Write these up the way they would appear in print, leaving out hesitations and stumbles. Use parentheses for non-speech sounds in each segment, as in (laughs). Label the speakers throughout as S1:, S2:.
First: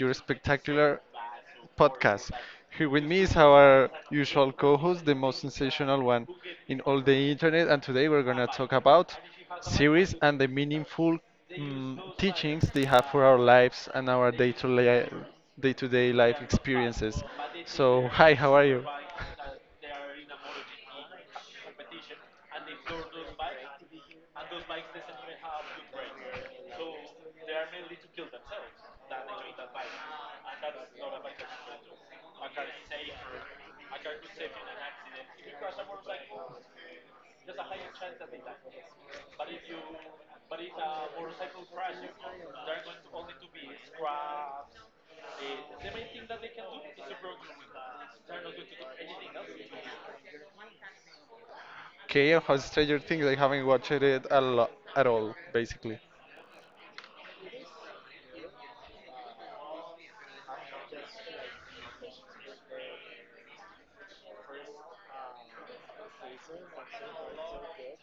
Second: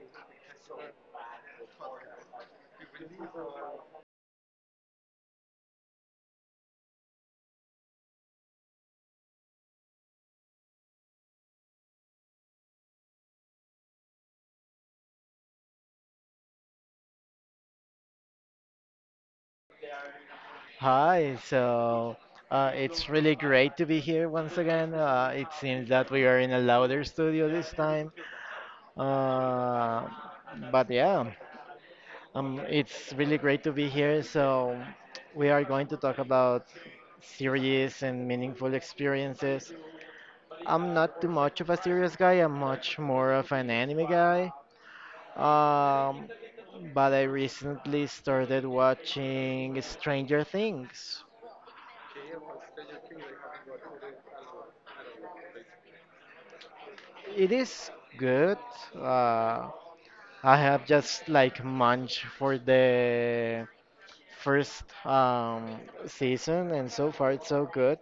S1: your spectacular podcast. Here with me is our usual co host, the most sensational one in all the internet. And today we're going to talk about series and the meaningful teachings they have for our lives and our day to day life experiences. So, hi, how are you?
S2: Hi, so it's really great
S1: (laughs)
S2: to be here once again. It seems that we are in a louder studio this time. Uh, but yeah, it's really great to be here. So we are going to talk about serious and meaningful experiences. I'm not too much of a serious guy, I'm much more of an anime guy. Um, but I recently started watching Stranger Things.
S1: Okay, and how Stranger Things? I haven't watched it a lot at all, basically.
S2: It is good. Uh, I have just like munched for the first season, and so far it's so good.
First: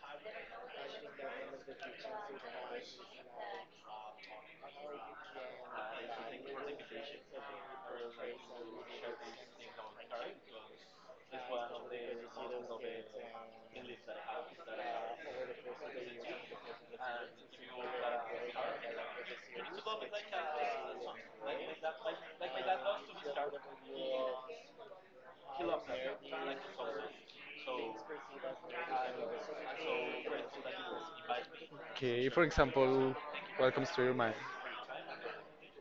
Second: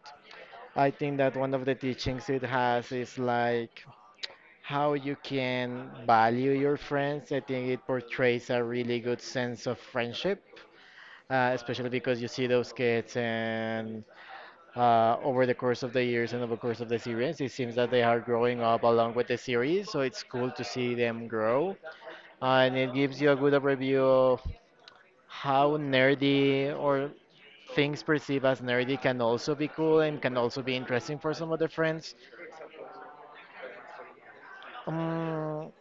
S2: I think that one of the teachings it has is like how you can value your friends. I think it portrays a really good sense of friendship, especially because you see those kids and over the course of the years and over the course of the series. It seems that they are growing up along with the series, so it's cool to see them grow. And it gives you a good overview of how nerdy or things perceived as nerdy can also be cool and can also be interesting for some of the friends.
S1: Okay, for example, what comes to your mind?
S2: Um,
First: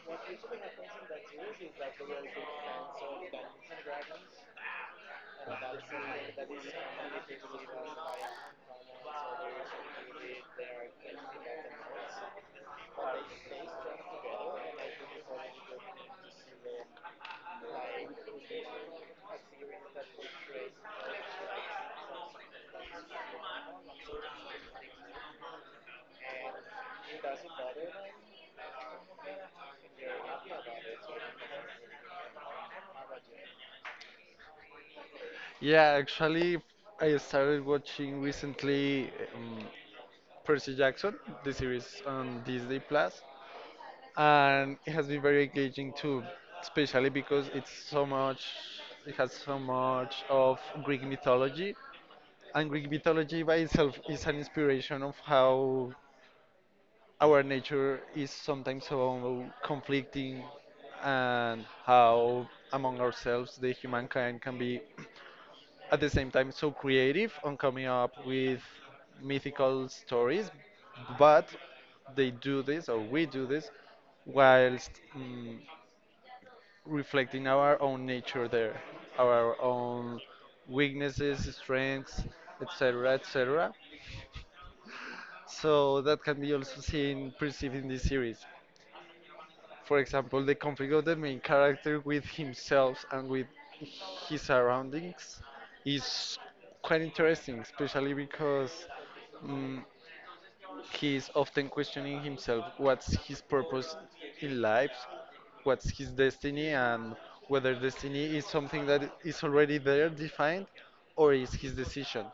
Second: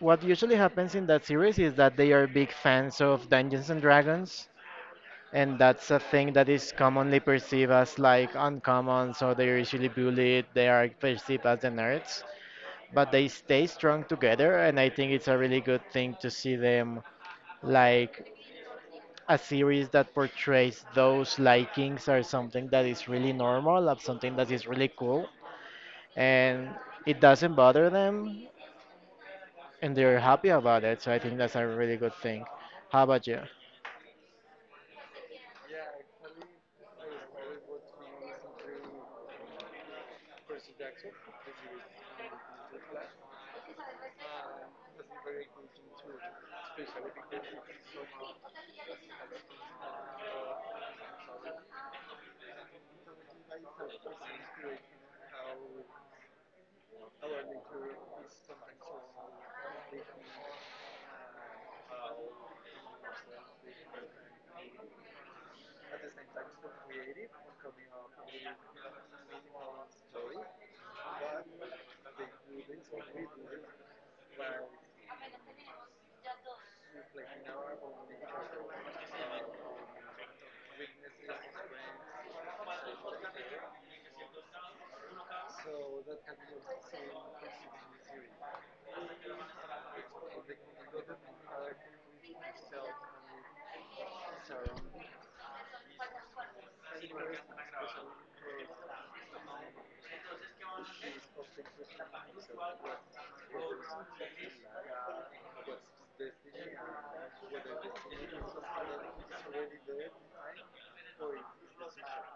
S2: what usually happens in that series is that they are big fans of Dungeons and Dragons. And that's a thing that is commonly perceived as like uncommon, so they're usually bullied, they are perceived as the nerds. But they stay strong together, and I think it's a really good thing to see them like a series that portrays those likings are something that is really normal of something that is really cool, and it doesn't bother them, and they're happy about it. So I think that's a really good thing. How about you?
S1: Yeah, actually, I started watching recently, Percy Jackson, the series on Disney Plus, and it has been very engaging too, especially because it's so much, it has so much of Greek mythology, and Greek mythology by itself is an inspiration of how our nature is sometimes so conflicting, and how among ourselves the humankind can be, (clears throat) at the same time, so creative on coming up with mythical stories, but they do this, or we do this, whilst mm, reflecting our own nature there, our own weaknesses, strengths, etc., etc. So that can be also seen, perceived in this series. For example, the conflict of the main character with himself and with his surroundings is quite interesting, especially because mm he is often questioning himself what's his purpose in life, what's his destiny, and whether destiny is something that is already there defined or is his decision.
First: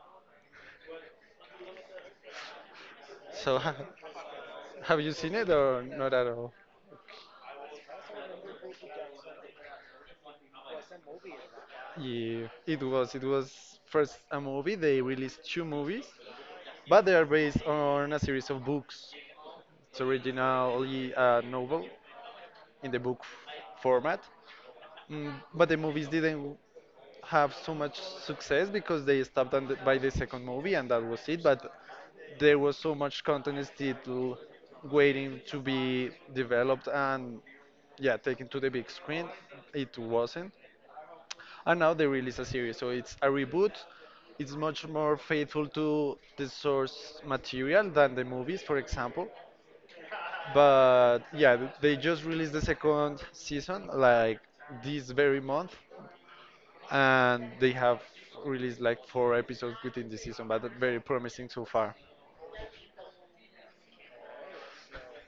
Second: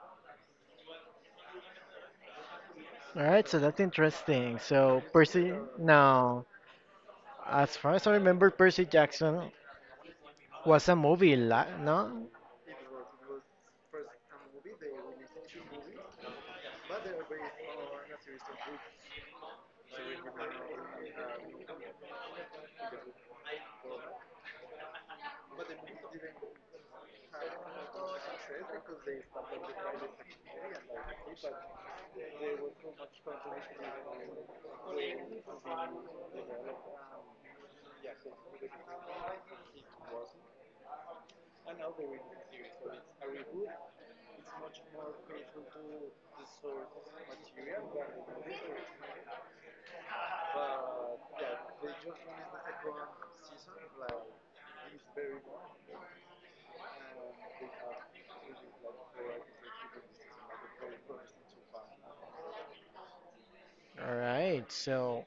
S2: All right,
S1: So,
S2: so that's interesting.
S1: (laughs) have
S2: So
S1: you seen it
S2: Percy.
S1: or not at
S2: Now,
S1: all?
S2: as far as I remember, Percy Jackson was a movie no.
S1: Yeah, it was. It was first a movie. They released two movies, but they are based on a series of books. It's originally a novel in the format. Mm, but the movies didn't have so much success because they stopped on the, by the second movie, and that was it. But there was so much content still waiting to be developed and, yeah, taken to the big screen. It wasn't, and now they release a series, so it's a reboot. It's much more faithful to the source material than the movies, for example. But yeah, they just released the second season like this very month, and they have released like four episodes within the season, but they're very promising so far.
S2: All right, so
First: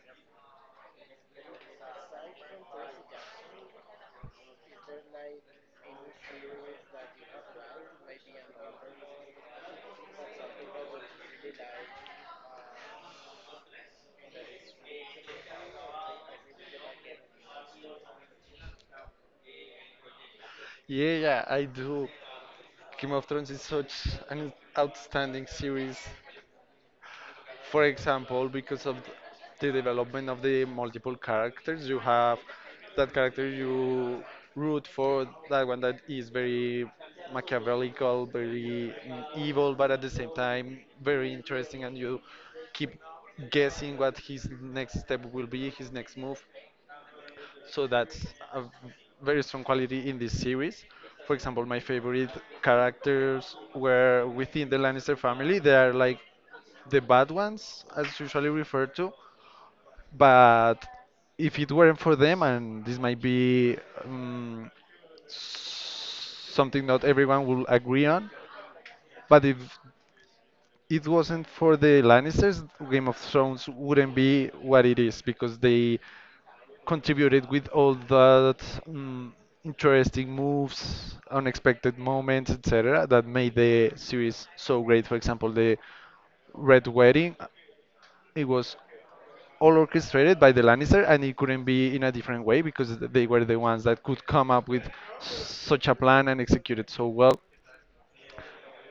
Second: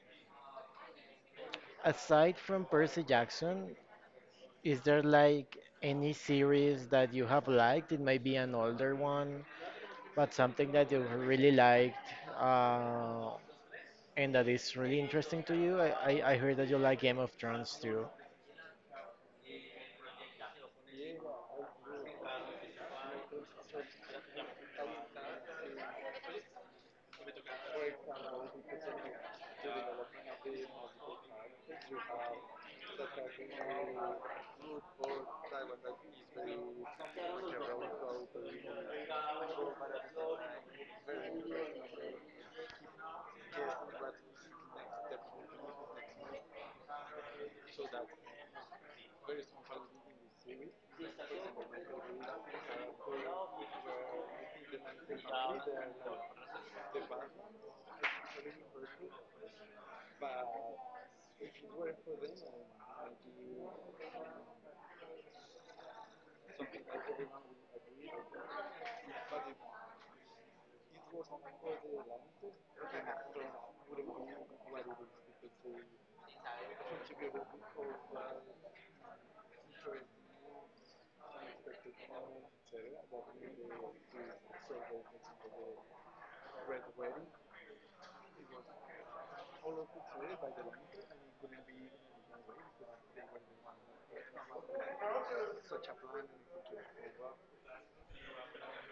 S2: aside from Percy Jackson, is there like any series that you have liked? It might be an older one, but something that you really liked, uh, and that is really interesting to you. I heard that you like Game of Thrones too.
S1: Yeah, yeah, I do. Game of Thrones is such an outstanding series. For example, because of the development of the multiple characters, you have that character you root for, that one that is very machiavellical, very evil, but at the same time very interesting, and you keep guessing what his next step will be, his next move. So that's a v- very strong quality in this series. For example, my favorite characters were within the Lannister family. They are like the bad ones, as usually referred to, but if it weren't for them, and this might be um, something not everyone will agree on, but if it wasn't for the Lannisters, Game of Thrones wouldn't be what it is because they contributed with all that um, interesting moves, unexpected moments, etc., that made the series so great. For example, the Red Wedding, it was all orchestrated by the Lannister, and it couldn't be in a different way because they were the ones that could come up with such a plan and execute it so well.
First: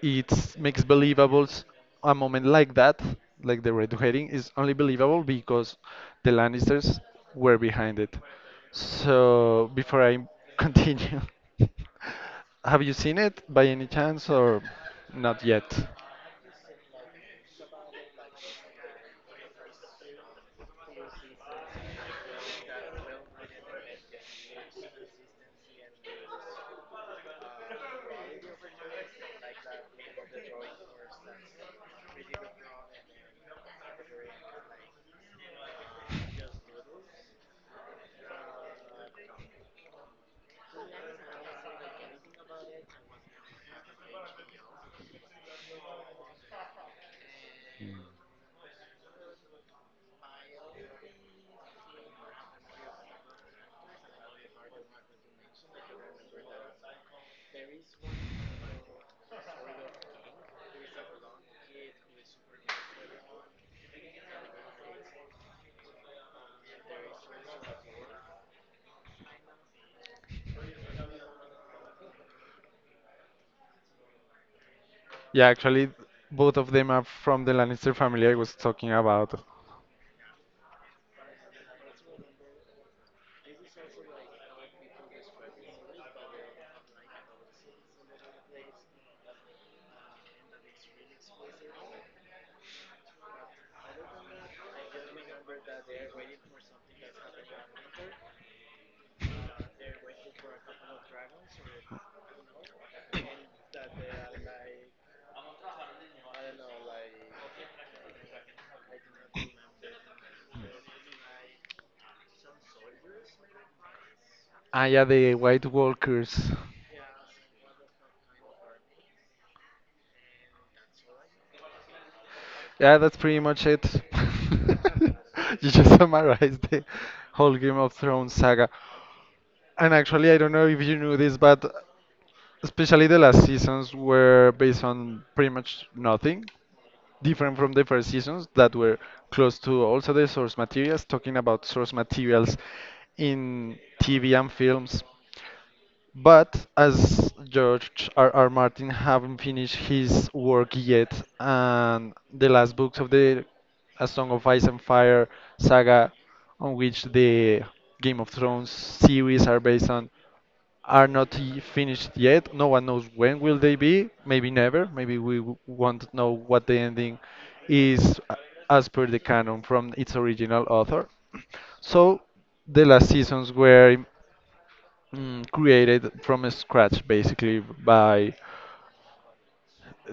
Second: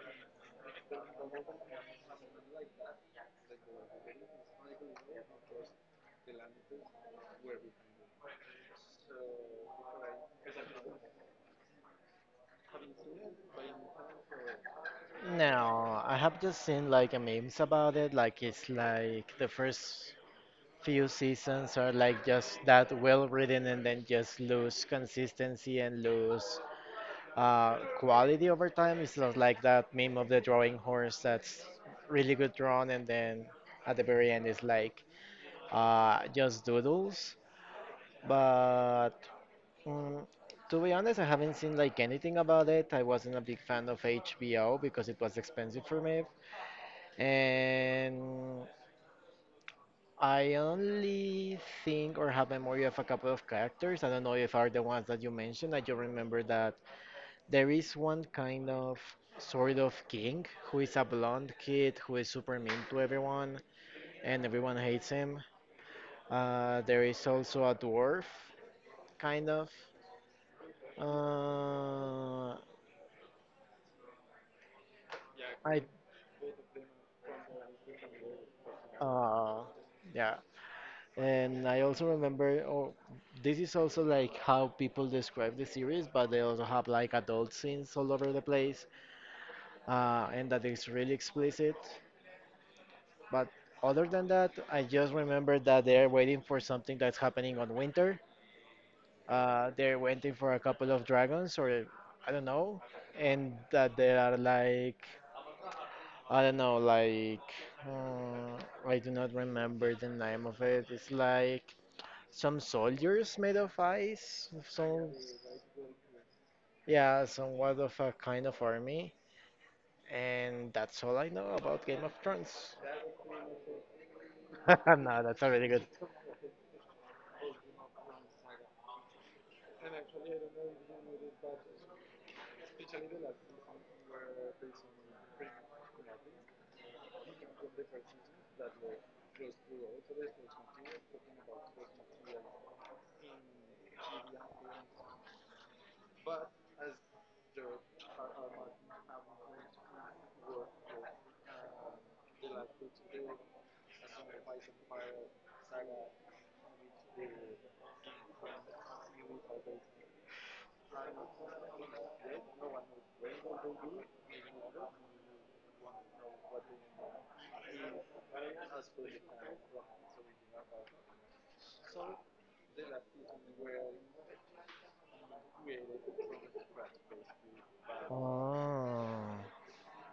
S1: It makes a moment like that, like the Red Wedding, is only believable because the Lannisters were behind it. So before I (laughs) continue, have you seen it by any chance or not yet?
S2: No, I have just seen like a memes about it. Like, it's like the first few seasons are like just that well written, and then just lose consistency and lose quality over time. It's not like that meme of the drawing horse that's really good drawn, and then at the very end it's like just doodles. But mm, to be honest, I haven't seen like anything about it. I wasn't a big fan of HBO because it was expensive for me, and I only think or have memory of a couple of characters. I don't know if are the ones that you mentioned. I just remember that there is one kind of sort of king who is a blonde kid who is super mean to everyone, and everyone hates him. There is also a dwarf, kind of. Uh,
S1: Yeah,
S2: I
S1: actually, both of them are from the Lannister family I was talking about.
S2: uh, yeah, and I also remember. Oh, this is also like how people describe the series, but they also have like adult scenes all over the place, and that is really explicit. But other than that, I just remember that they're waiting for something that's happening on winter. They're waiting for a couple of dragons, or I don't know, and that they are like I don't know, like uh, I do not remember the name of it. It's like some soldiers made of ice,
S1: Ah, yeah,
S2: some
S1: the White Walkers.
S2: yeah, somewhat of a kind of army. And that's all I know about Game of Thrones.
S1: Yeah, that's pretty much it.
S2: (laughs)
S1: (laughs)
S2: No, that's already
S1: You
S2: good.
S1: just summarized the whole Game of Thrones saga. And actually, I don't know if you knew this, but especially the last seasons were based on pretty much nothing, different from the first seasons that were close to also the source materials, talking about source materials in TV and films. But as George R. R. Martin haven't finished his work yet, and the last books of the A Song of Ice and Fire saga, on which the Game of Thrones series are based on, are not finished yet. No one knows when will they be. Maybe never. Maybe we won't know what the ending is as per the canon from its original author. (clears throat) So the last seasons were created from scratch basically by
S2: Oh,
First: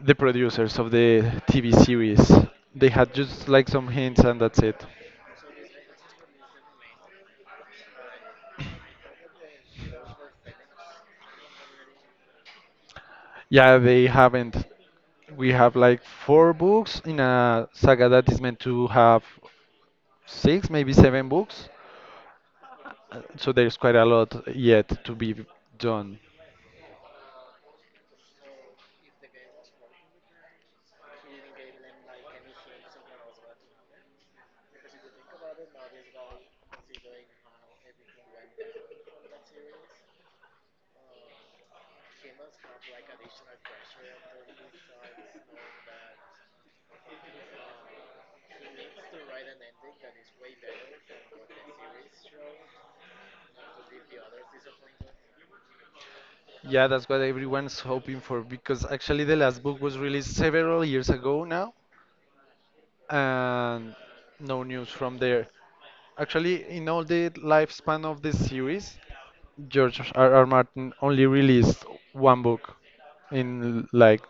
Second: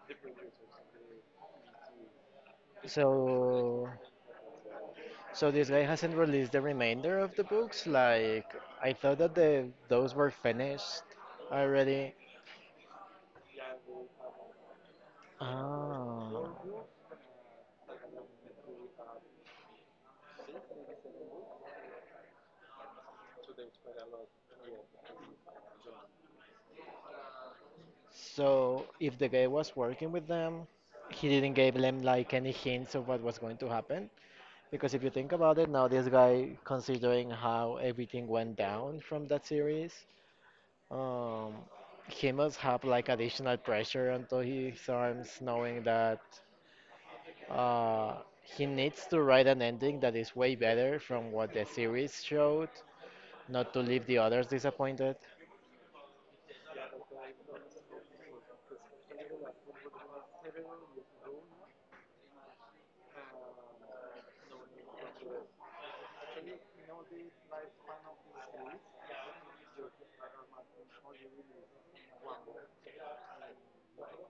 S1: the producers of the TV series. They had just like
S2: so.
S1: some hints, and that's it.
S2: so this guy hasn't released the remainder of the books. Like, I thought that the those were finished already.
S1: Yeah, they haven't. We have like four
S2: Oh,
S1: books in a saga that is meant to have six, maybe seven books. So there's quite a lot yet to be done.
S2: so if the guy was working with them, he didn't give them like any hints of what was going to happen. Because if you think about it, now this guy, considering how everything went down from that series, um, he must have like additional pressure onto his arms, knowing that. He needs to write an ending that is way better from what the series showed, not to leave the others disappointed.
S1: Yeah, that's what everyone's hoping for because actually the last book was released several years ago now, and no news from there. Actually, in all the lifespan of the series, George R. R. Martin only released one book in like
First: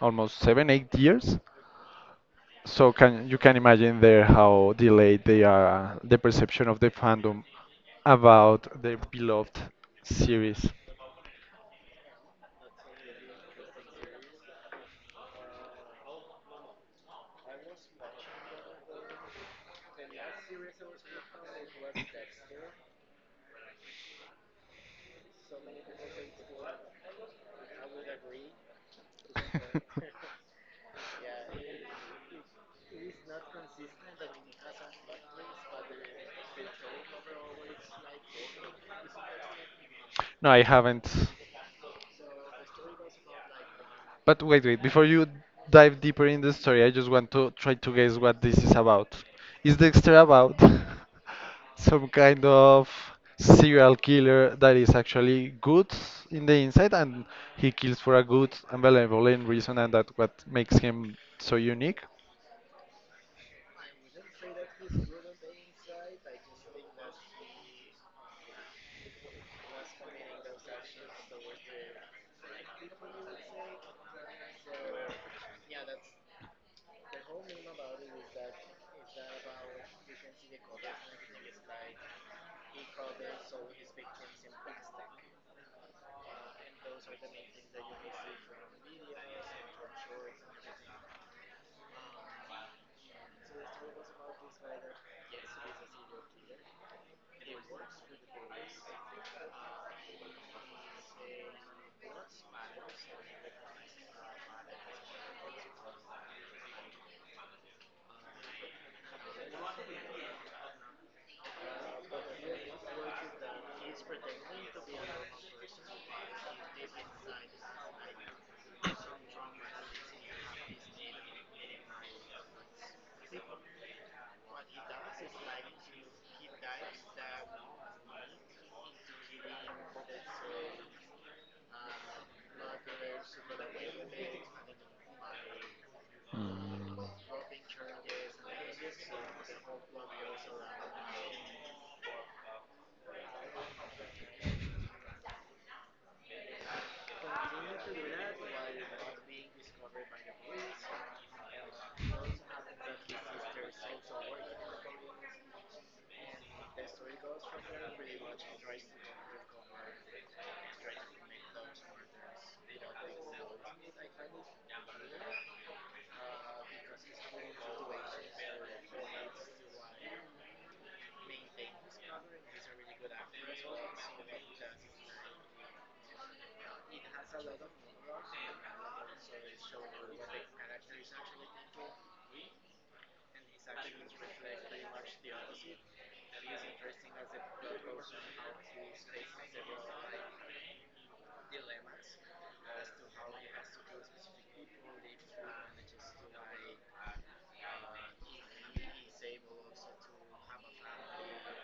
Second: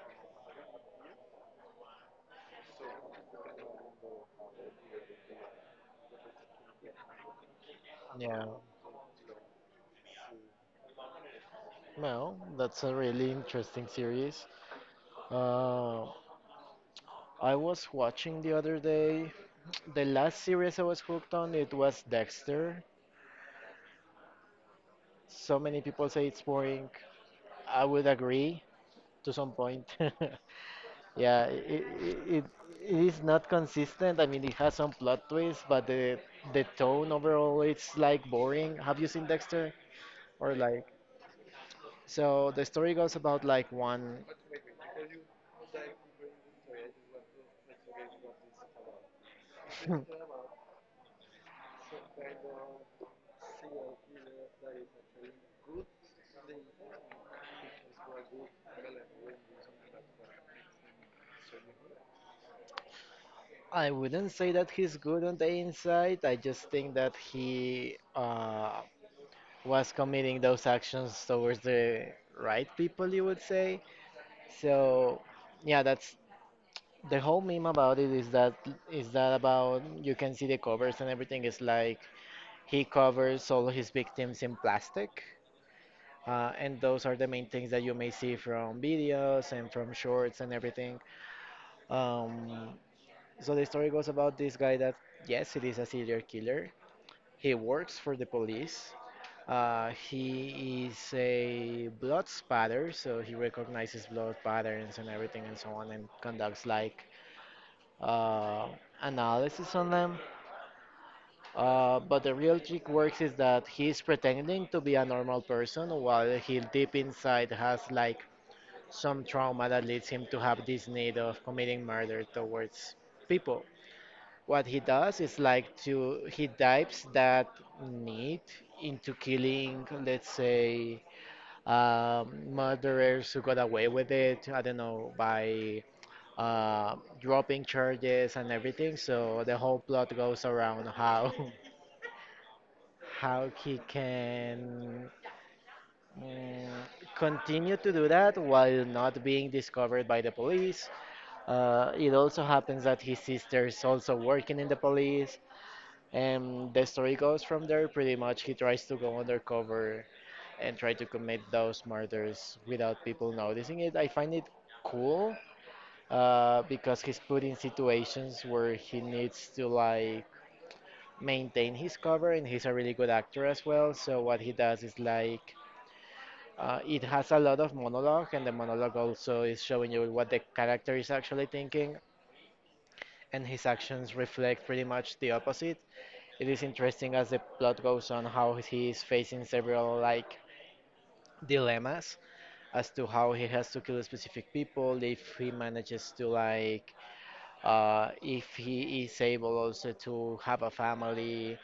S1: almost seven, 8 years. So can you can imagine there how delayed they are, the perception of the fandom
S2: Yeah,
S1: about their beloved series.
S2: well, that's a really interesting series. Uh, I was watching the other day. (tsk) The last series I was hooked on, it was Dexter. So many people say it's boring. I would agree to some point.
S1: (laughs)
S2: (laughs) Yeah, it is not consistent. I mean, it has some plot twists, but the tone overall it's like boring. Have you seen Dexter?
S1: No,
S2: Or
S1: I
S2: like,
S1: haven't.
S2: so the story goes about like one.
S1: But wait, wait, before you dive deeper in the story, I just want to try to guess what this is about. Is Dexter
S2: (clears throat)
S1: about (laughs) some kind of serial killer that is actually good in the inside, and he kills for a good and benevolent reason, and that what makes him so unique?
S2: (laughs) I wouldn't say that he's good on the inside. I just think that he was committing those actions towards the right people, you would say. So yeah, that's the whole meme about it, is that about, you can see the covers and everything is like he covers all his victims in plastic. And those are the main things that you may see from videos and from shorts and everything. Um, so the story goes about this guy that, yes, it is a serial killer. He works for the police. He is a blood spatter, so he recognizes blood patterns and everything and so on and conducts like uh, analysis on them. But the real trick works is that he's pretending to be a normal person while he deep inside has like some trauma that leads him to have this need of committing murder towards people. What he does is like to he dives that need into killing, let's say, murderers who got away with it. I don't know by uh,
S1: Mm.
S2: dropping charges and everything. So the whole plot goes around how. (laughs) how he can mm, continue to do that while not being discovered by the police. It also happens that his sister is also working in the police, and the story goes from there. Pretty much, he tries to go undercover and try to commit those murders without people noticing it. I find it cool because he's put in situations where he needs to like maintain his cover, and he's a really good actor as well. So what he does is like it has a lot of monologue, and the monologue also is showing you what the character is actually thinking, and his actions reflect pretty much the opposite. It is interesting as the plot goes on how he is facing several like dilemmas as to how he has to kill specific people if he manages to like if he is able also to have a family,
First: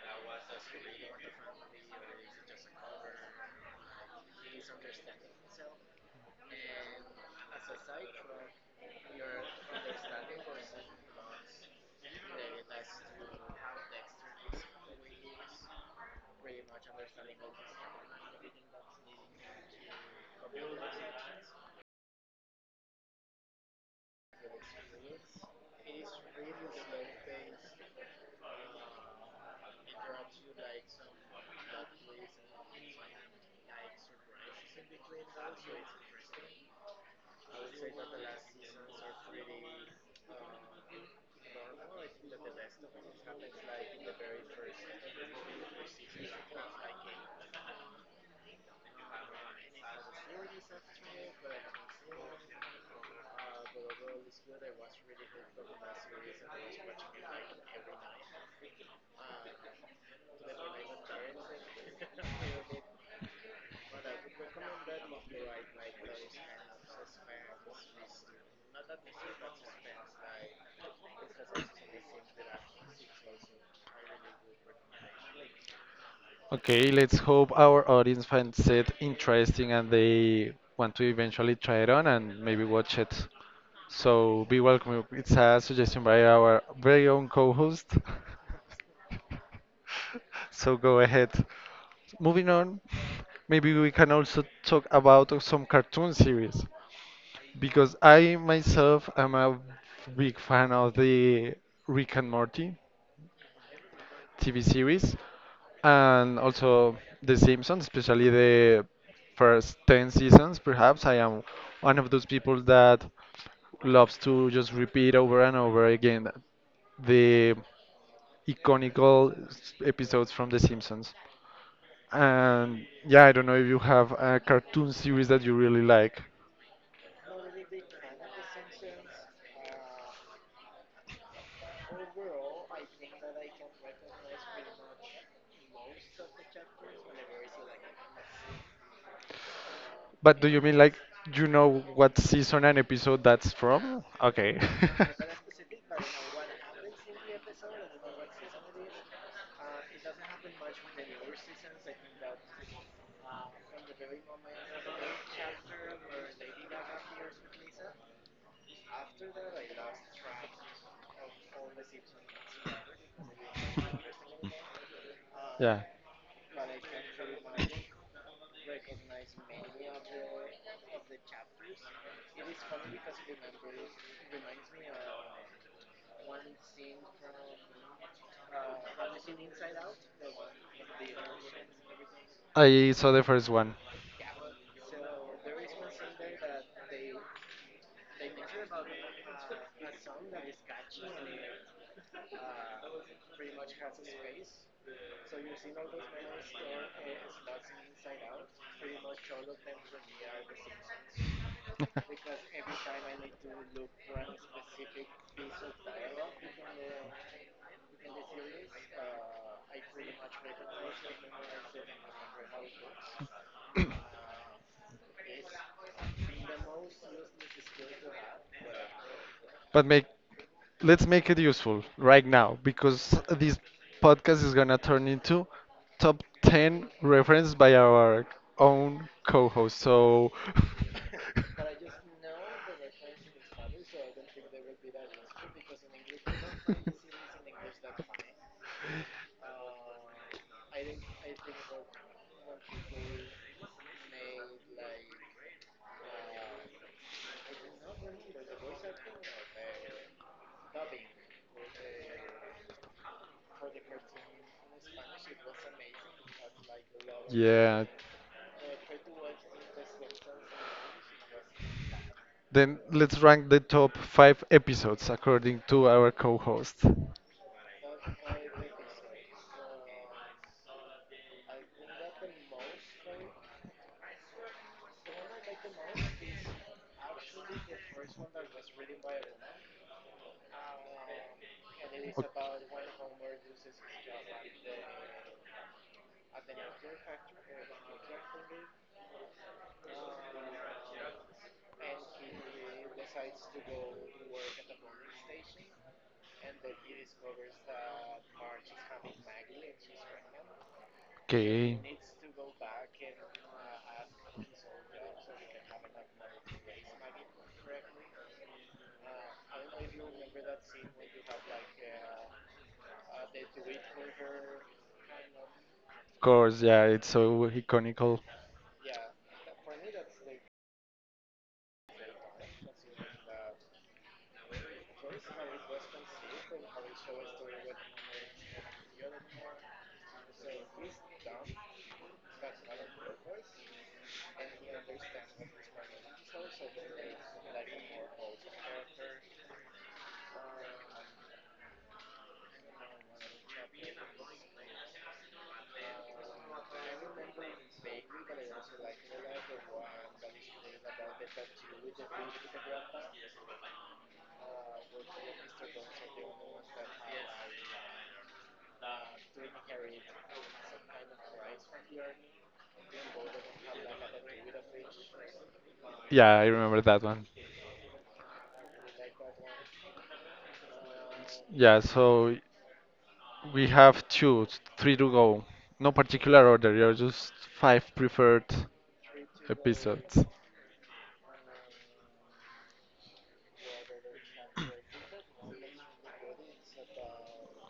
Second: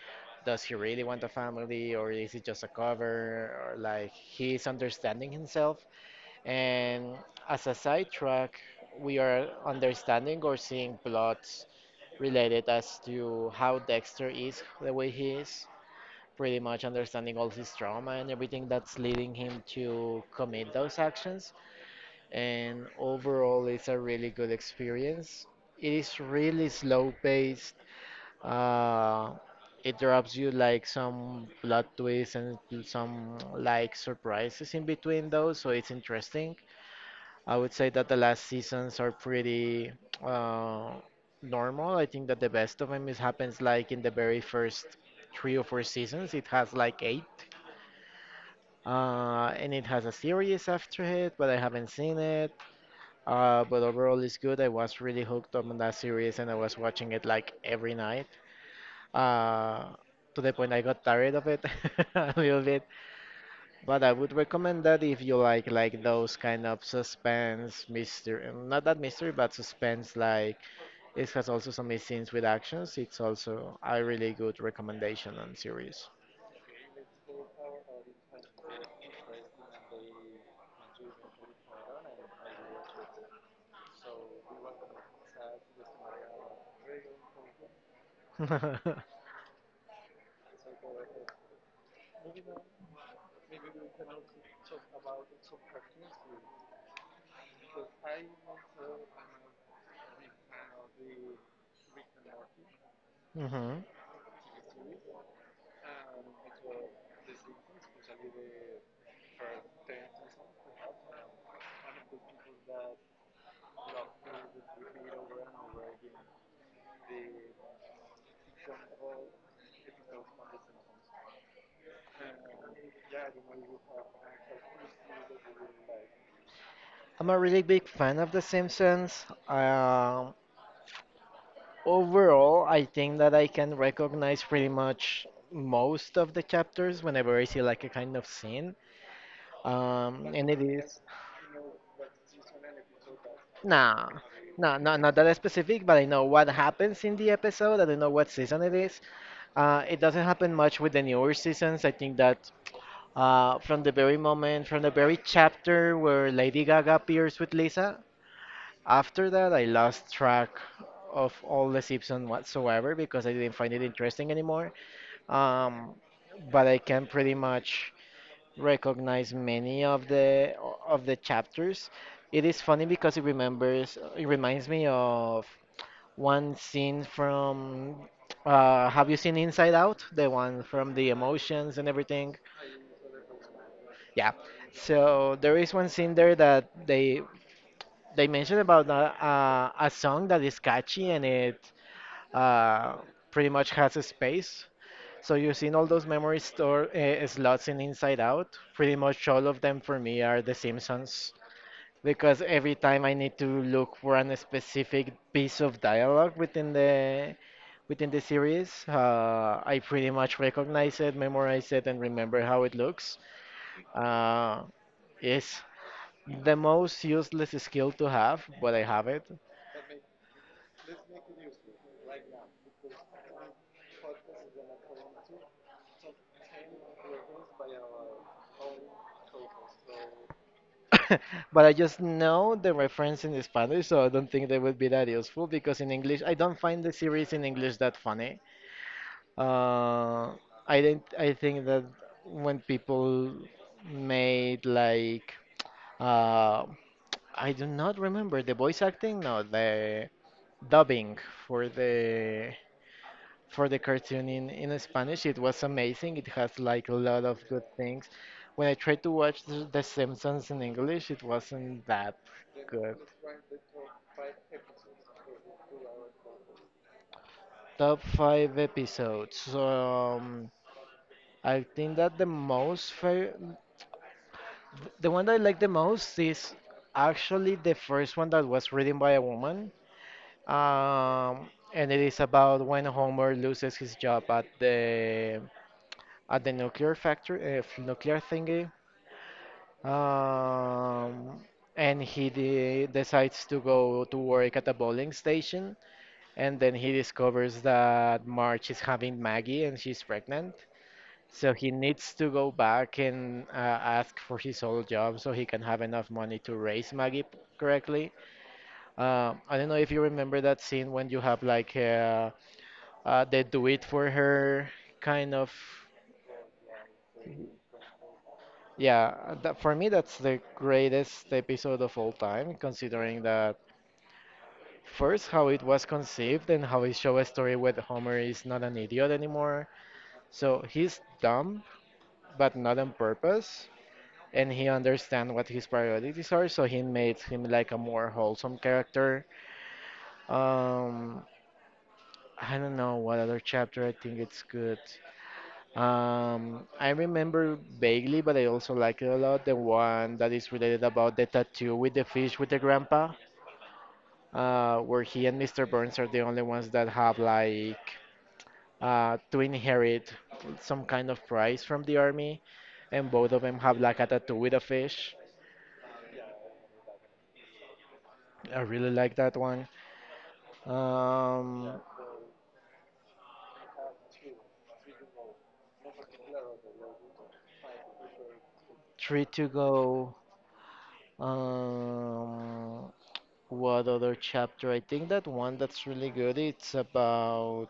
S2: does he really want a family, or is it just a cover? Or like he's understanding himself. And as a sidetrack, we are understanding or seeing plots related as to how Dexter is the way he is, pretty much understanding all his trauma and everything that's leading him to commit those actions, and overall it's a really good experience. It is really slow paced. Uh, it drops you like some plot twists and some like surprises in between those, so it's interesting. I would say that the last seasons are pretty uh, normal. I think that the best of them is happens like in the very first three or four seasons. It has like eight, and it has a series after it, but I haven't seen it. But overall, it's good. I was really hooked on that series, and I was watching it like every night. Uh, to the point I got tired of it (laughs) a little bit. But I would recommend that if you like those kind of suspense mystery, not that mystery, but suspense like it has also some nice scenes with actions. It's also a really good recommendation on series.
S1: Okay, let's hope our audience finds it interesting and they want to eventually try it on and maybe watch it. So be welcome. It's a suggestion by our very own co-host. (laughs)
S2: (laughs)
S1: So go ahead. Moving on, maybe we can also talk about some cartoon series because I myself am a big fan of the Rick and Morty.
S2: hmm
S1: TV series, and also The Simpsons, especially the first 10 seasons. Perhaps I am one of those people that loves to just repeat over and over again the episodes from The Simpsons. And yeah, I don't know if you have a cartoon series that you really like.
S2: I'm a really big fan of The Simpsons. Overall, I think that I can recognize pretty much most of the chapters whenever I see like a kind of scene.
S1: But do
S2: And
S1: you
S2: it
S1: mean like
S2: is
S1: you know what season and episode that's from?
S2: nah,
S1: Okay.
S2: nah, nah, not that
S1: (laughs)
S2: specific, but I know what happens in the episode. I don't know what season it is. It doesn't happen much with the newer seasons. I think that
S1: (laughs)
S2: from the very moment, from the very chapter where Lady Gaga appears with Lisa, after that I lost track of all the Simpsons whatsoever because I didn't find it interesting anymore.
S1: Yeah.
S2: um, but I can pretty much recognize many of the chapters. It is funny because it reminds me of one scene from have you seen Inside Out? The one from the emotions and everything.
S1: I saw the first one.
S2: Yeah. So there is one scene there that they mentioned about a song that is catchy, and it uh, pretty much has a space. So you've seen all those memory store slots in Inside Out. Pretty much all of them for me are The Simpsons because
S1: (laughs)
S2: every time I need to look for an specific piece of dialogue within the series, I pretty much recognize it, memorize it, and remember how it looks. Uh, is the most useless skill to have, but I have it.
S1: But make Let's make it useful right now because this podcast is gonna turn into top 10 reference by our own co-host. So
S2: (laughs) But I just know the reference in Spanish, so I don't think they would be that useful
S1: (laughs)
S2: because in English, I don't find the series in English that funny. Uh, I didn't, I think that when made like, uh, I do not remember the voice acting, no, the dubbing for the for the cartoon in Spanish. It was amazing. It has like a lot of good
S1: Yeah.
S2: things. When I tried to watch the Simpsons in English, it wasn't that
S1: Then
S2: good.
S1: let's rank the top five episodes according to our co-host.
S2: Top five episodes. I think that the most fair, the one that I like the most is actually the first one that was written by a woman. And it is about when Homer loses his job at the nuclear factory, nuclear thingy. Um, and he de decides to go to work at a bowling station, and then he discovers that Marge is having Maggie and she's pregnant. So he
S1: Okay.
S2: needs to go back and ask for his old job so he can have enough money to raise Maggie correctly. I don't know if you remember that scene when you have like they do it for her, kind of.
S1: Of course, yeah, it's so iconical.
S2: Yeah, for me that's the greatest episode of all time, considering that first how it was conceived and how it show a story where Homer is not an idiot anymore. So he's dumb, but not on purpose, and he understands what his priorities are. So he made him like a more wholesome character. Um, I don't know what other chapter I think it's good. I remember vaguely, but I also like it a lot. The one that is related about the tattoo with the fish with the grandpa, where he and Mr. Burns are the only ones that have like to inherit some kind of prize from the army, and both of them have like a tattoo with a fish.
S1: Yeah, I remember that one.
S2: I really like that one.
S1: Yeah,
S2: Um,
S1: so we have two, three to go. No particular order, you're just five preferred
S2: Three to go.
S1: episodes.
S2: Um, what other chapter? I think that one that's really good.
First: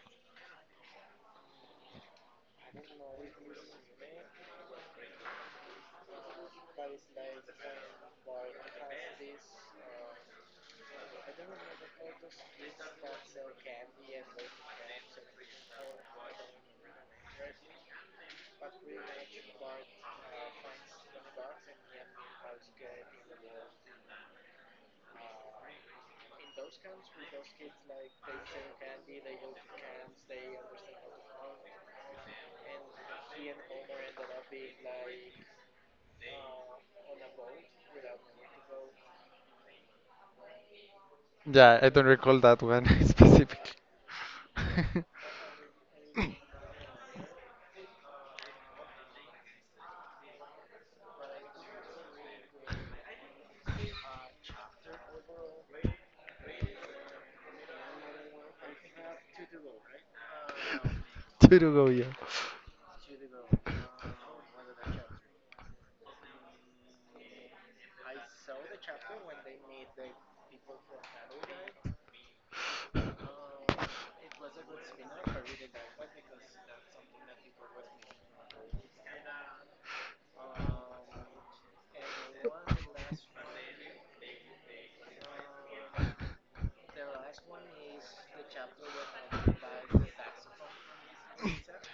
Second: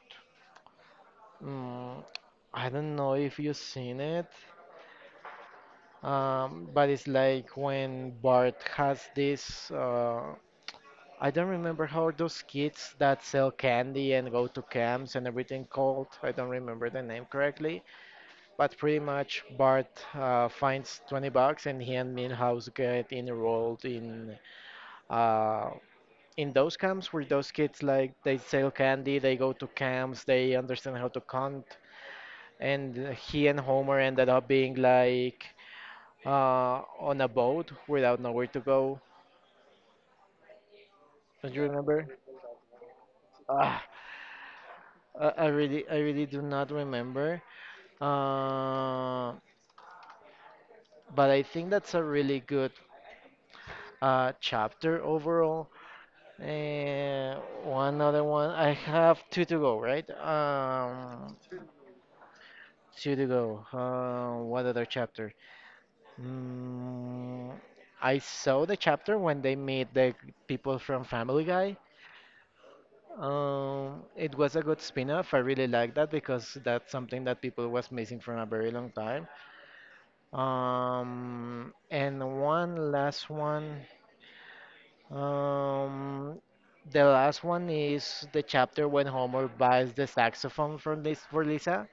S2: mm, I don't know if you've seen it, but it's like when Bart has this. I don't remember how are those kids that sell candy and go to camps and everything called. I don't remember the name correctly, but pretty much Bart finds 20 bucks and he and Milhouse get enrolled uh, in those camps where those kids like they sell candy, they go to camps, they understand how to count, and he and Homer ended up being like on a boat without nowhere to go. Don't you
S1: Yeah, I don't
S2: remember?
S1: recall that one (laughs) specifically.
S2: Ah,
S1: (laughs)
S2: I really, I really do not remember. Uh, but I think that's a really good chapter overall. Uh, One other one. I have two to go, right?
S1: Turugo, yeah.
S2: Two to go. What other chapter? Mm, I saw the chapter when they meet the people from Family Guy. It was a good spin-off. I really like that because that's something that people was missing from a very long time. And one last one. Um, the last one is the chapter when Homer buys the saxophone from this for Lisa,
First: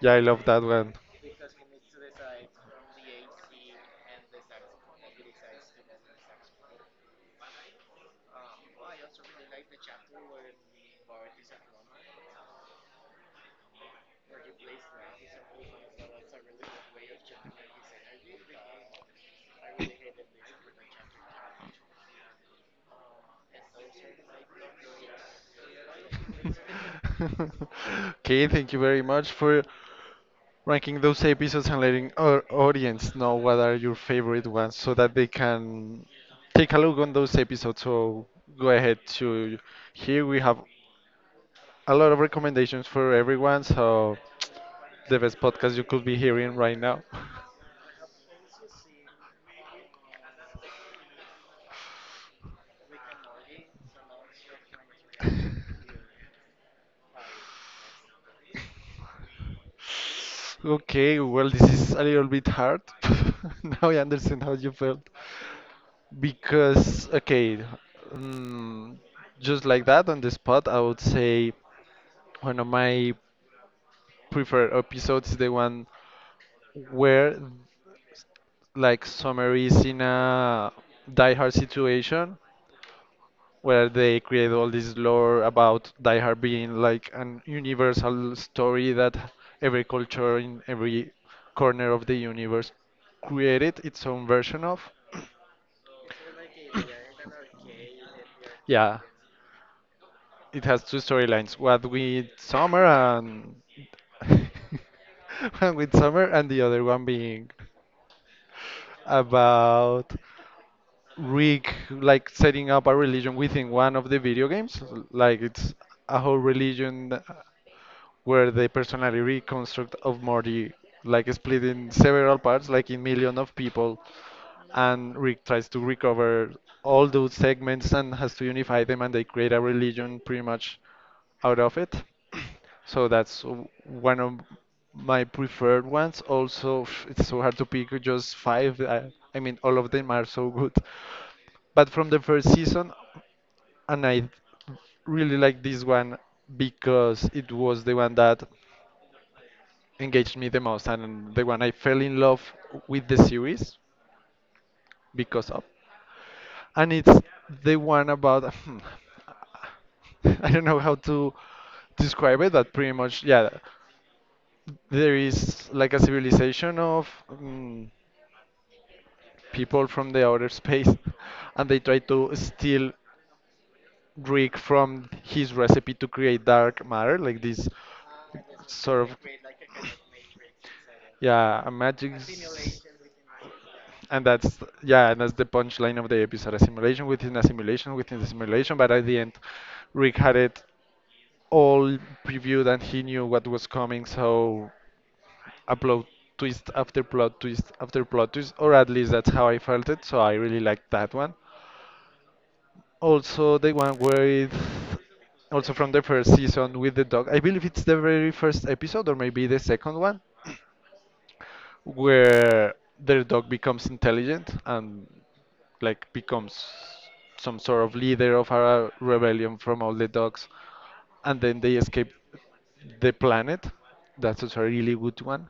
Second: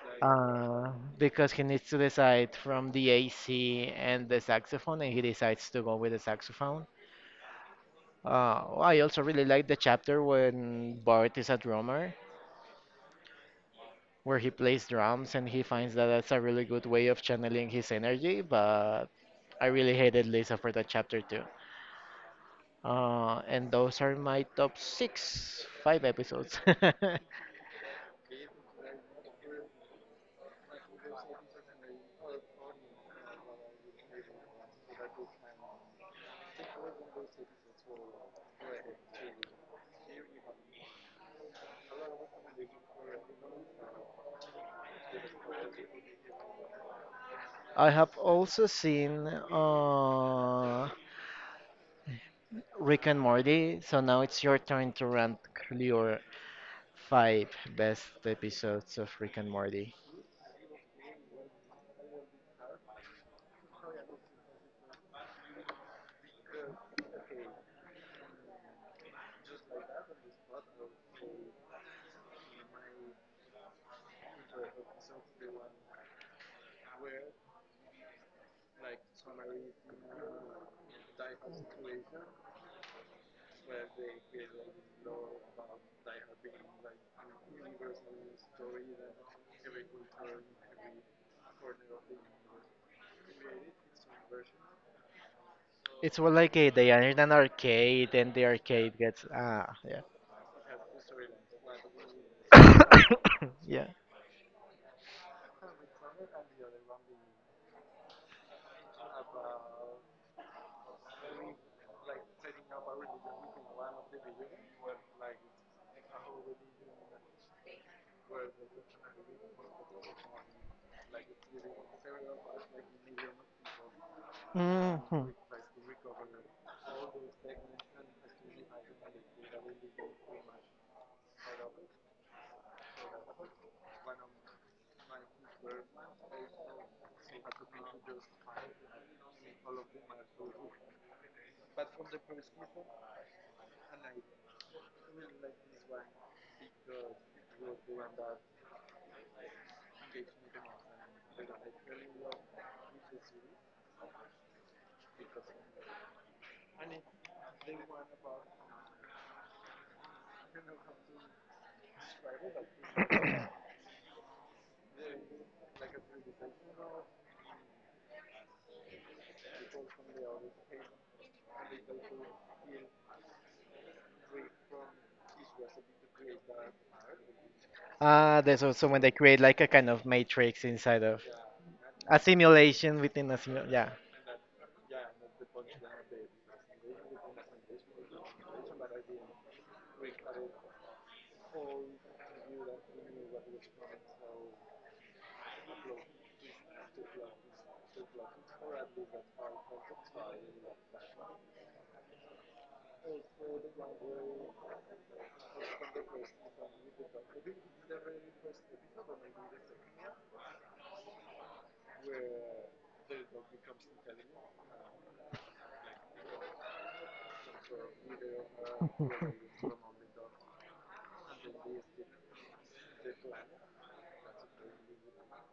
S1: Yeah, I love that
S2: uh,
S1: one.
S2: because he needs to decide from the AC and the saxophone, and he decides to go with the saxophone. I also really like the chapter when Bart is a drummer, where he plays drums, and he finds that that's a really good way of channeling his energy. But I really hated Lisa for that chapter too. And those are my top six, five episodes.
S1: (laughs) Okay, thank you very much for ranking those episodes and letting our audience know what are your favorite ones so that they can take a look on those episodes. So go ahead to here we have a lot of recommendations for everyone, so (tsk) the best podcast you could be hearing right now. (laughs)
S2: (laughs) I have also seen Rick and Morty, so now it's your turn to rank your five best episodes of Rick and Morty.
S1: Okay, well, this is a little bit hard. (laughs) Now I understand how you felt. Because, okay, um, just like that on the spot, I would say one of my preferred episodes is the one where, like, Summer is in a die-hard situation where they create all this lore about Die Hard being like an universal story that every culture in every corner of the universe created its own version of.
S2: It's more like
S1: (clears throat)
S2: they are in an arcade, and the arcade
S1: Yeah,
S2: gets ah.
S1: it has two storylines: one with
S2: Yeah.
S1: Summer and
S2: (coughs) Yeah.
S1: (laughs) one with Summer, and the other one being about rig like setting up a religion within one of the video games. Like it's a whole religion where the personality reconstruct of Morty like split in several parts, like in million of people, and
S2: Hmm.
S1: Rick tries to recover all those segments and has to unify them, and they create a religion pretty much out of it. So that's one of my preferred ones. Also, (sighs) it's so hard to pick just five. I mean, all of them are so good. But from the first season, and I really like this one because it was the one that engaged me the most and the one I fell in love with the series because of. And it's the one about, hmm, (laughs) I don't know how to describe it, but pretty much, yeah, there is like a civilization of people from the outer space, (laughs) and they try to steal Rick from his recipe to create dark matter, like this
S2: Ah, there's also
S1: sort
S2: when they
S1: of.
S2: create like a kind of matrix inside of
S1: Yeah, a magic.
S2: a
S1: s-
S2: simulation within a simul. Yeah.
S1: and that's yeah, and that's the punchline of the episode: a simulation within the simulation. But at the end, Rick had it all previewed, and he knew what was coming. So a plot twist after plot twist after plot twist, or at least that's how I felt it. So I really liked that one. Also, the one with, also from the first season, with the dog. I believe it's the very first episode, or maybe the second one where their dog becomes intelligent and like becomes some sort of leader of a rebellion from all the dogs, and then they escape the planet. That's also a really good one.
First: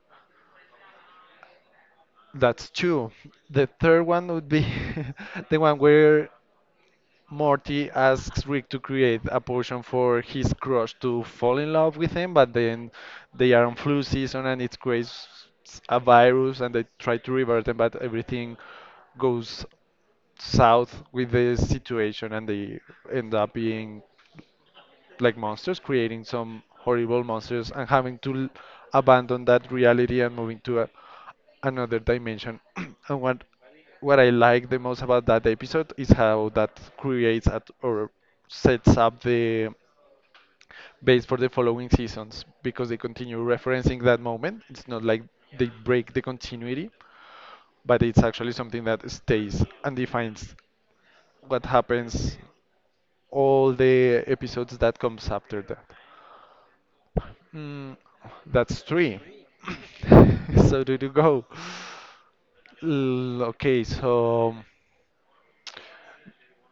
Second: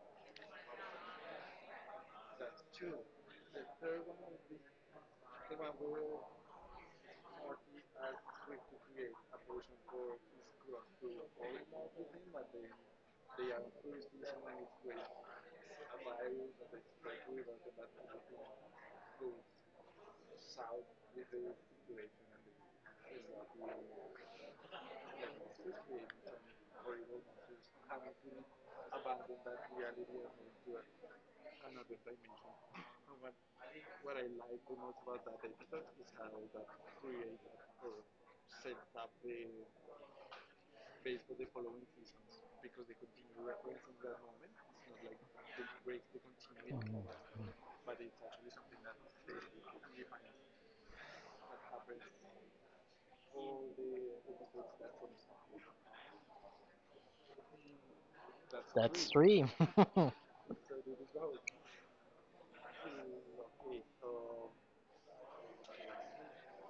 S1: That's two. The third one would be (laughs) the one where Morty asks Rick to create a potion for his crush to fall in love with him, but then they are on flu season and it creates a virus, and they try to revert it, but everything goes south with the situation and they end up being like monsters, creating some horrible monsters and having to abandon that reality and moving to another dimension. (clears throat) And what I like the most about that episode is how that creates at, or sets up the base for the following seasons, because they continue referencing that moment. It's not like they break the continuity, but it's actually something that stays and defines what happens all the episodes that comes after that. Mm, that's
S2: That's
S1: three.
S2: three. (laughs)
S1: (laughs) So do you go? Okay, so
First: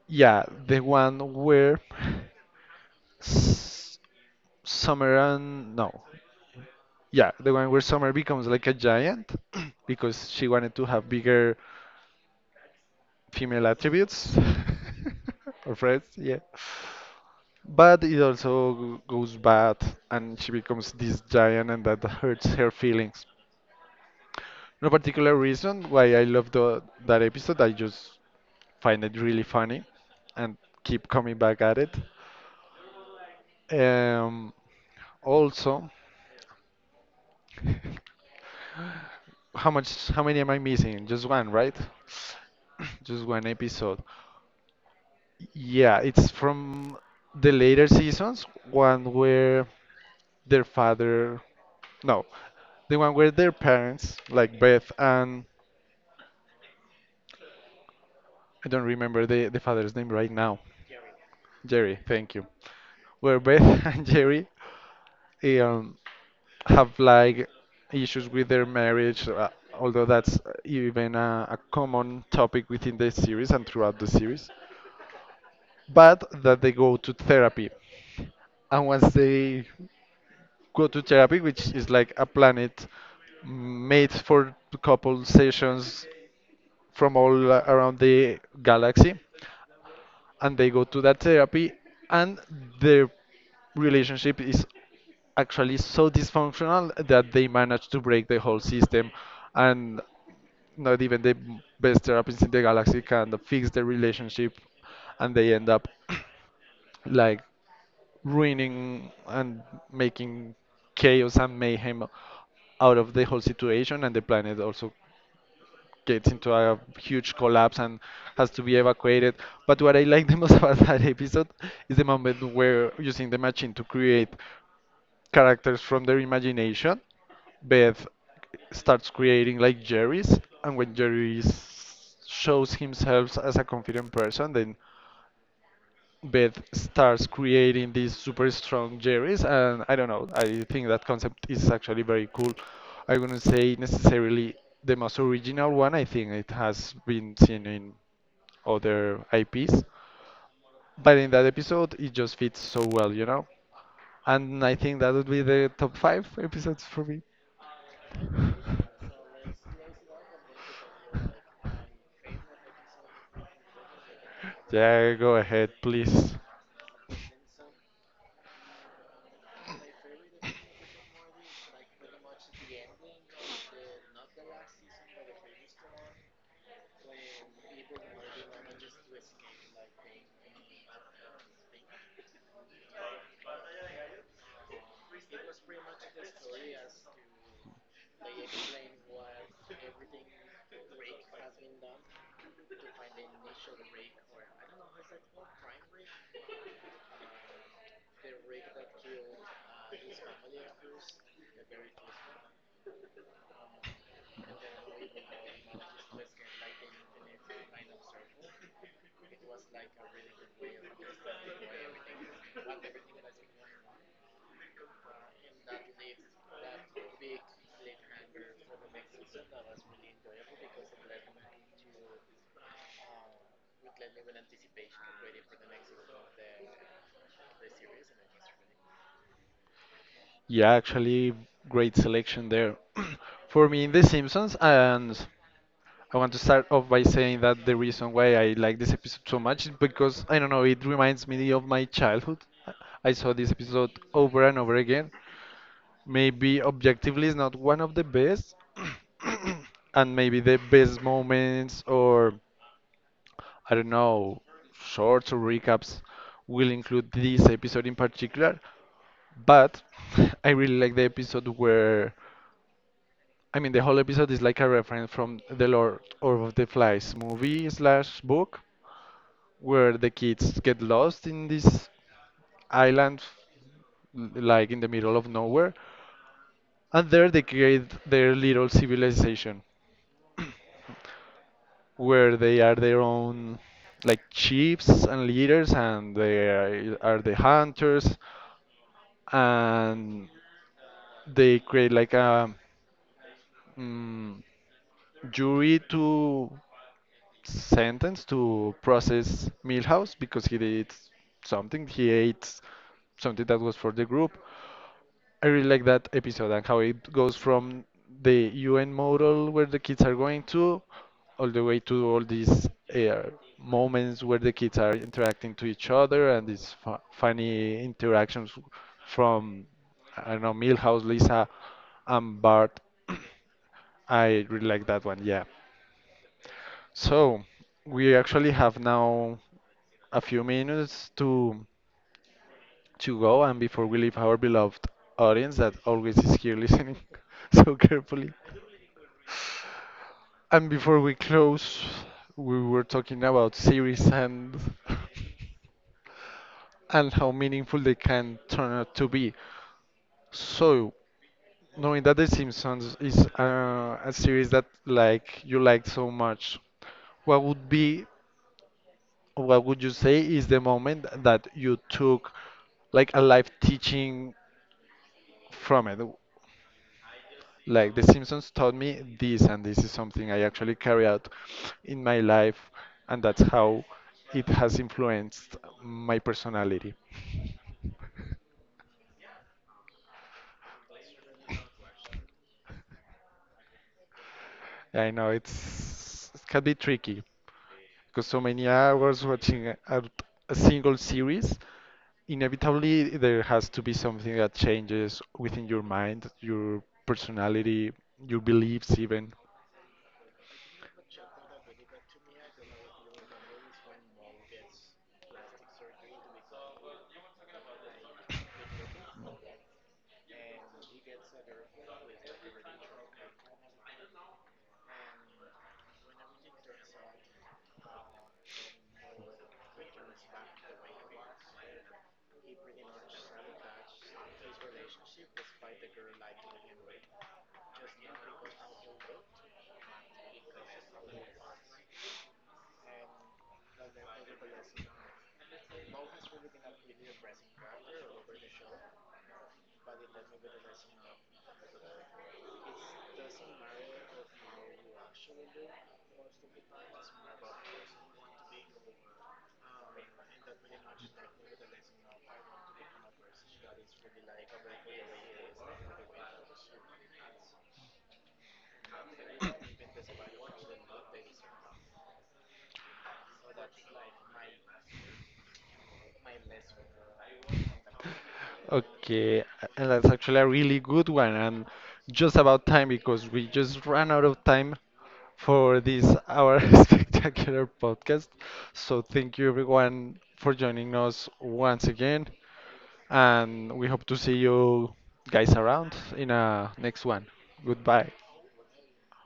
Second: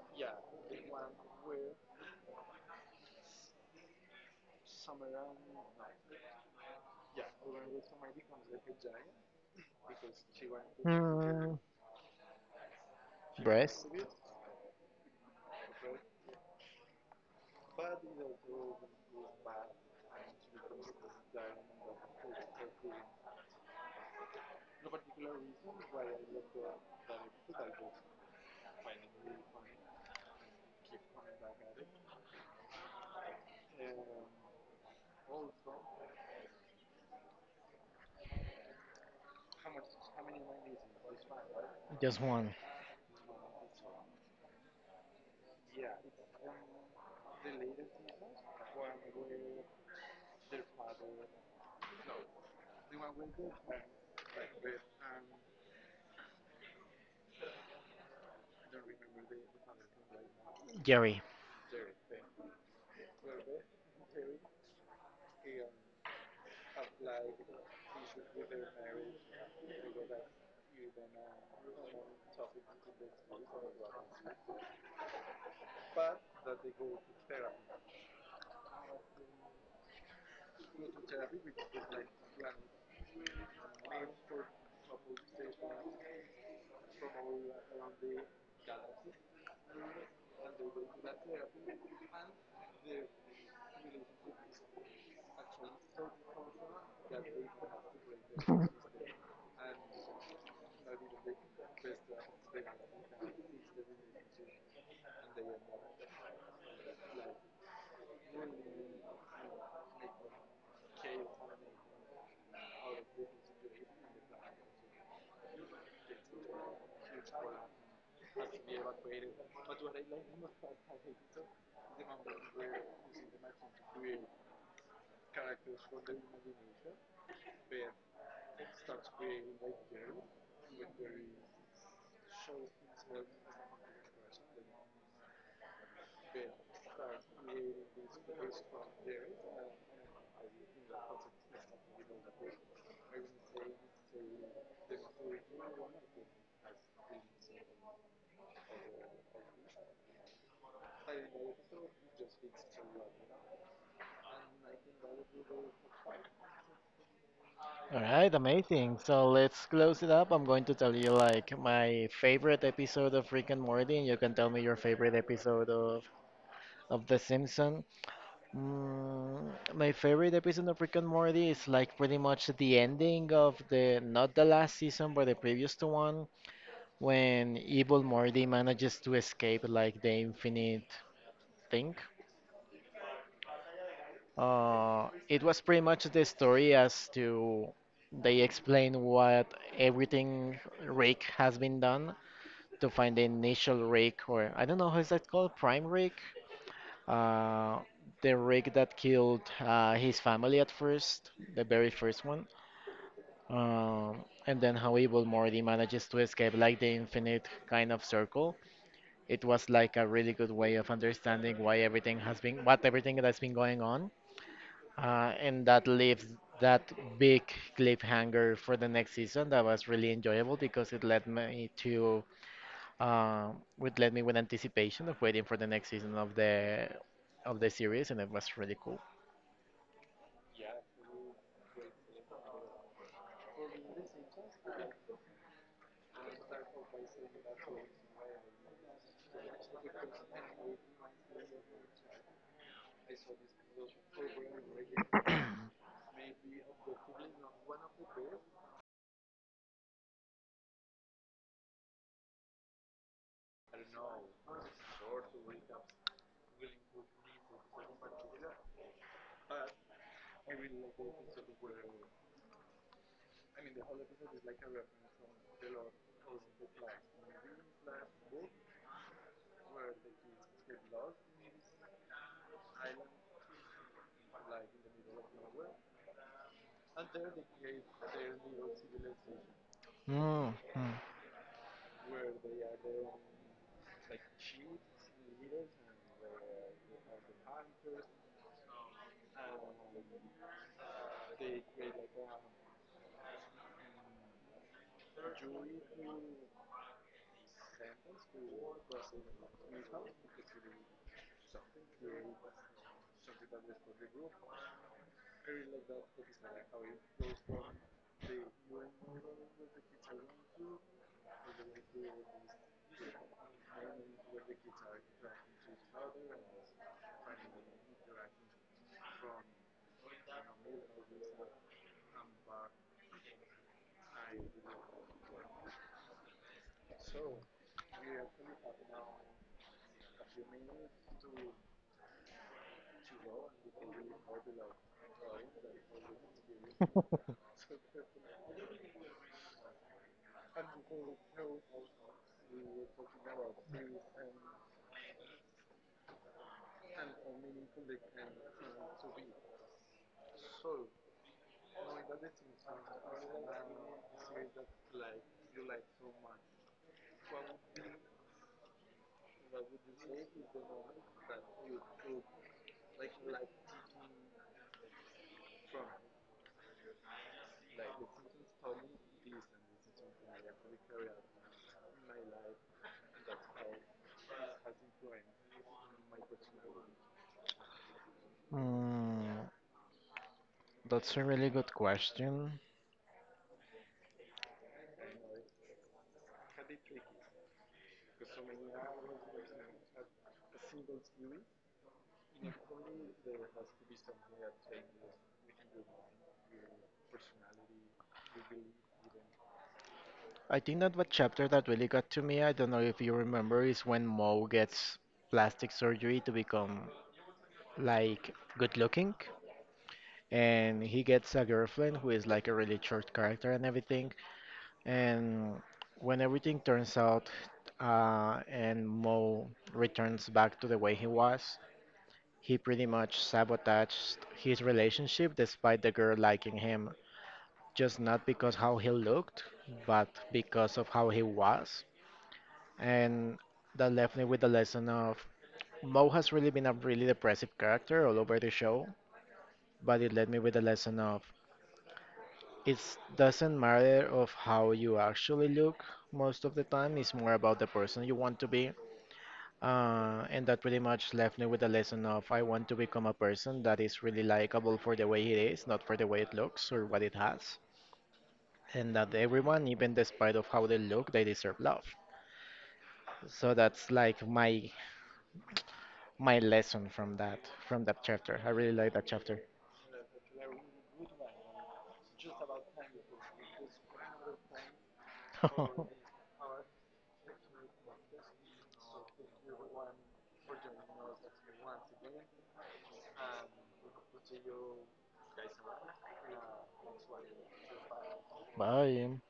S1: yeah, the one where s- Summer and no, yeah, the one where Summer becomes like a giant (clears throat) because she wanted to have
S2: Hmm.
S1: bigger female
S2: Breast.
S1: attributes (laughs) or friends, yeah. But it also goes bad, and she becomes this giant, and that hurts her feelings. No particular reason why I love that episode. I just find it really funny, and keep coming back at it. Um, Also, (laughs) how much? How many am I missing? Just one, right?
S2: Just one.
S1: (clears throat) (coughs) Just one episode. Yeah, it's from the later seasons, one where their father, no, the one where their parents, like Beth and I don't remember the father's name right now.
S2: Gary.
S1: Jerry, thank you. Where Beth (laughs) and Jerry um, have like issues with their marriage, although that's even a common topic within the series and throughout the series, but that they go to therapy. And once they go to therapy, which is like a planet made for couple sessions from all around the galaxy, and they go to that therapy, and their relationship is actually so dysfunctional that they manage to break the whole system, and not even the best therapists in the galaxy can fix the relationship, and they end up (clears throat) like ruining and making chaos and mayhem out of the whole situation, and the planet also gets into a huge collapse and has to be evacuated. But what I like the most (laughs) about that episode is the moment where, using the machine to create characters from their imagination, Beth starts creating like Jerry's, and when Jerry shows himself as a confident person, then Beth starts creating these super strong Jerrys, and I don't know, I think that concept is actually very cool. I wouldn't say necessarily the most original one, I think it has been seen in other IPs, but in that episode, it just fits so well, you know? And I think that would be the top five episodes for me.
S2: All right,
S1: (laughs)
S2: amazing. So let's close it up. I'm going to tell you like my favorite episode of Rick and Morty, and you can tell me your favorite
S1: Yeah, go
S2: episode
S1: ahead, please.
S2: of The Simpsons. Mm, my favorite episode of Rick and Morty is like pretty much the ending of the not the last season, but the previous to one, when evil Morty manages to escape like the infinite thing. It was pretty much the story as to they explain what everything rig has been done to find the initial rig, or I don't know how is that called, prime rig, uh, the rig that killed his family at first, the very first one, um, and then how Evil Morty manages to escape like the infinite kind of circle. It was like a really good way of understanding why everything has been, what everything that's been going on and that leaves that big cliffhanger for the next season. That was really enjoyable because it led me to, uh, it led me with anticipation of waiting for the next season of the series, and it was really cool.
S1: Yeah, actually, great selection there. (clears throat) For me, in The Simpsons, and I want to start off by saying that the reason why I like this episode so much is because, I don't know, it reminds me of my childhood. I I saw this episode over and over again. Maybe objectively it's not one of the best, and maybe the best moments or, I don't know, shorts or recaps will include this episode in particular. But (laughs) I really like the episode where, I mean, the whole episode is like a reference from The Lord of the Flies movie slash book, where the kids get lost in this island, like in the middle of nowhere, and there they create their little civilization,
S2: Mm, mm,
S1: where they are their own, like chiefs and leaders, and they are the hunters, and they create like a Mm, jury to sentence to process Milhouse because he did something. He ate something that was for the group. I really like that episode and how it goes from the UN model where the kids are going to, all the way to all these uh, moments where the kids are interacting to each other and these fu funny interactions from, I don't know, Milhouse, Lisa, and Bart. (clears throat) I really like that one, yeah. So we actually have now a few minutes to go, and before we leave our beloved audience that always is here listening (laughs) so carefully. And before we close, we were talking about series and (laughs) and how meaningful they can turn out to be. So, knowing that The Simpsons is a series that like you like so much, what would be what would you say is the moment that you took like a life teaching from it? Like, The Simpsons taught me this, and this is something I actually carry out in my life, and that's how it has influenced my personality.
S2: mm. That's a really good question.
S1: I know it can be tricky because so many hours watching a single series, inevitably there has to be something that changes within your mind, your personality, your beliefs even.
S2: I think that what chapter that really got to me, I don't know if you remember, is when Mo gets plastic surgery to become like good looking. And he gets a girlfriend who is like a really short character and everything. And when everything turns out and Mo returns back to the way he was, he pretty much sabotaged his relationship despite the girl liking him, just not because how he looked, but because of how he was. And that left me with the lesson of Mo has really been a really depressive character all over the show, but it led me with the lesson of it doesn't matter of how you actually look most of the time. It's more about the person you want to be. And that pretty much left me with a lesson of I want to become a person that is really likable for the way it is, not for the way it looks or what it has. And that everyone, even despite of how they look, they deserve love. So that's like my lesson from that chapter. I really like that chapter.
S1: Okay, and that's actually a really good one, and just about time because we just ran out of time for this
S2: (laughs)
S1: our (laughs) spectacular podcast. So thank you everyone for joining us once again, and we hope to see you guys around in a next one. Goodbye.
S2: Bye.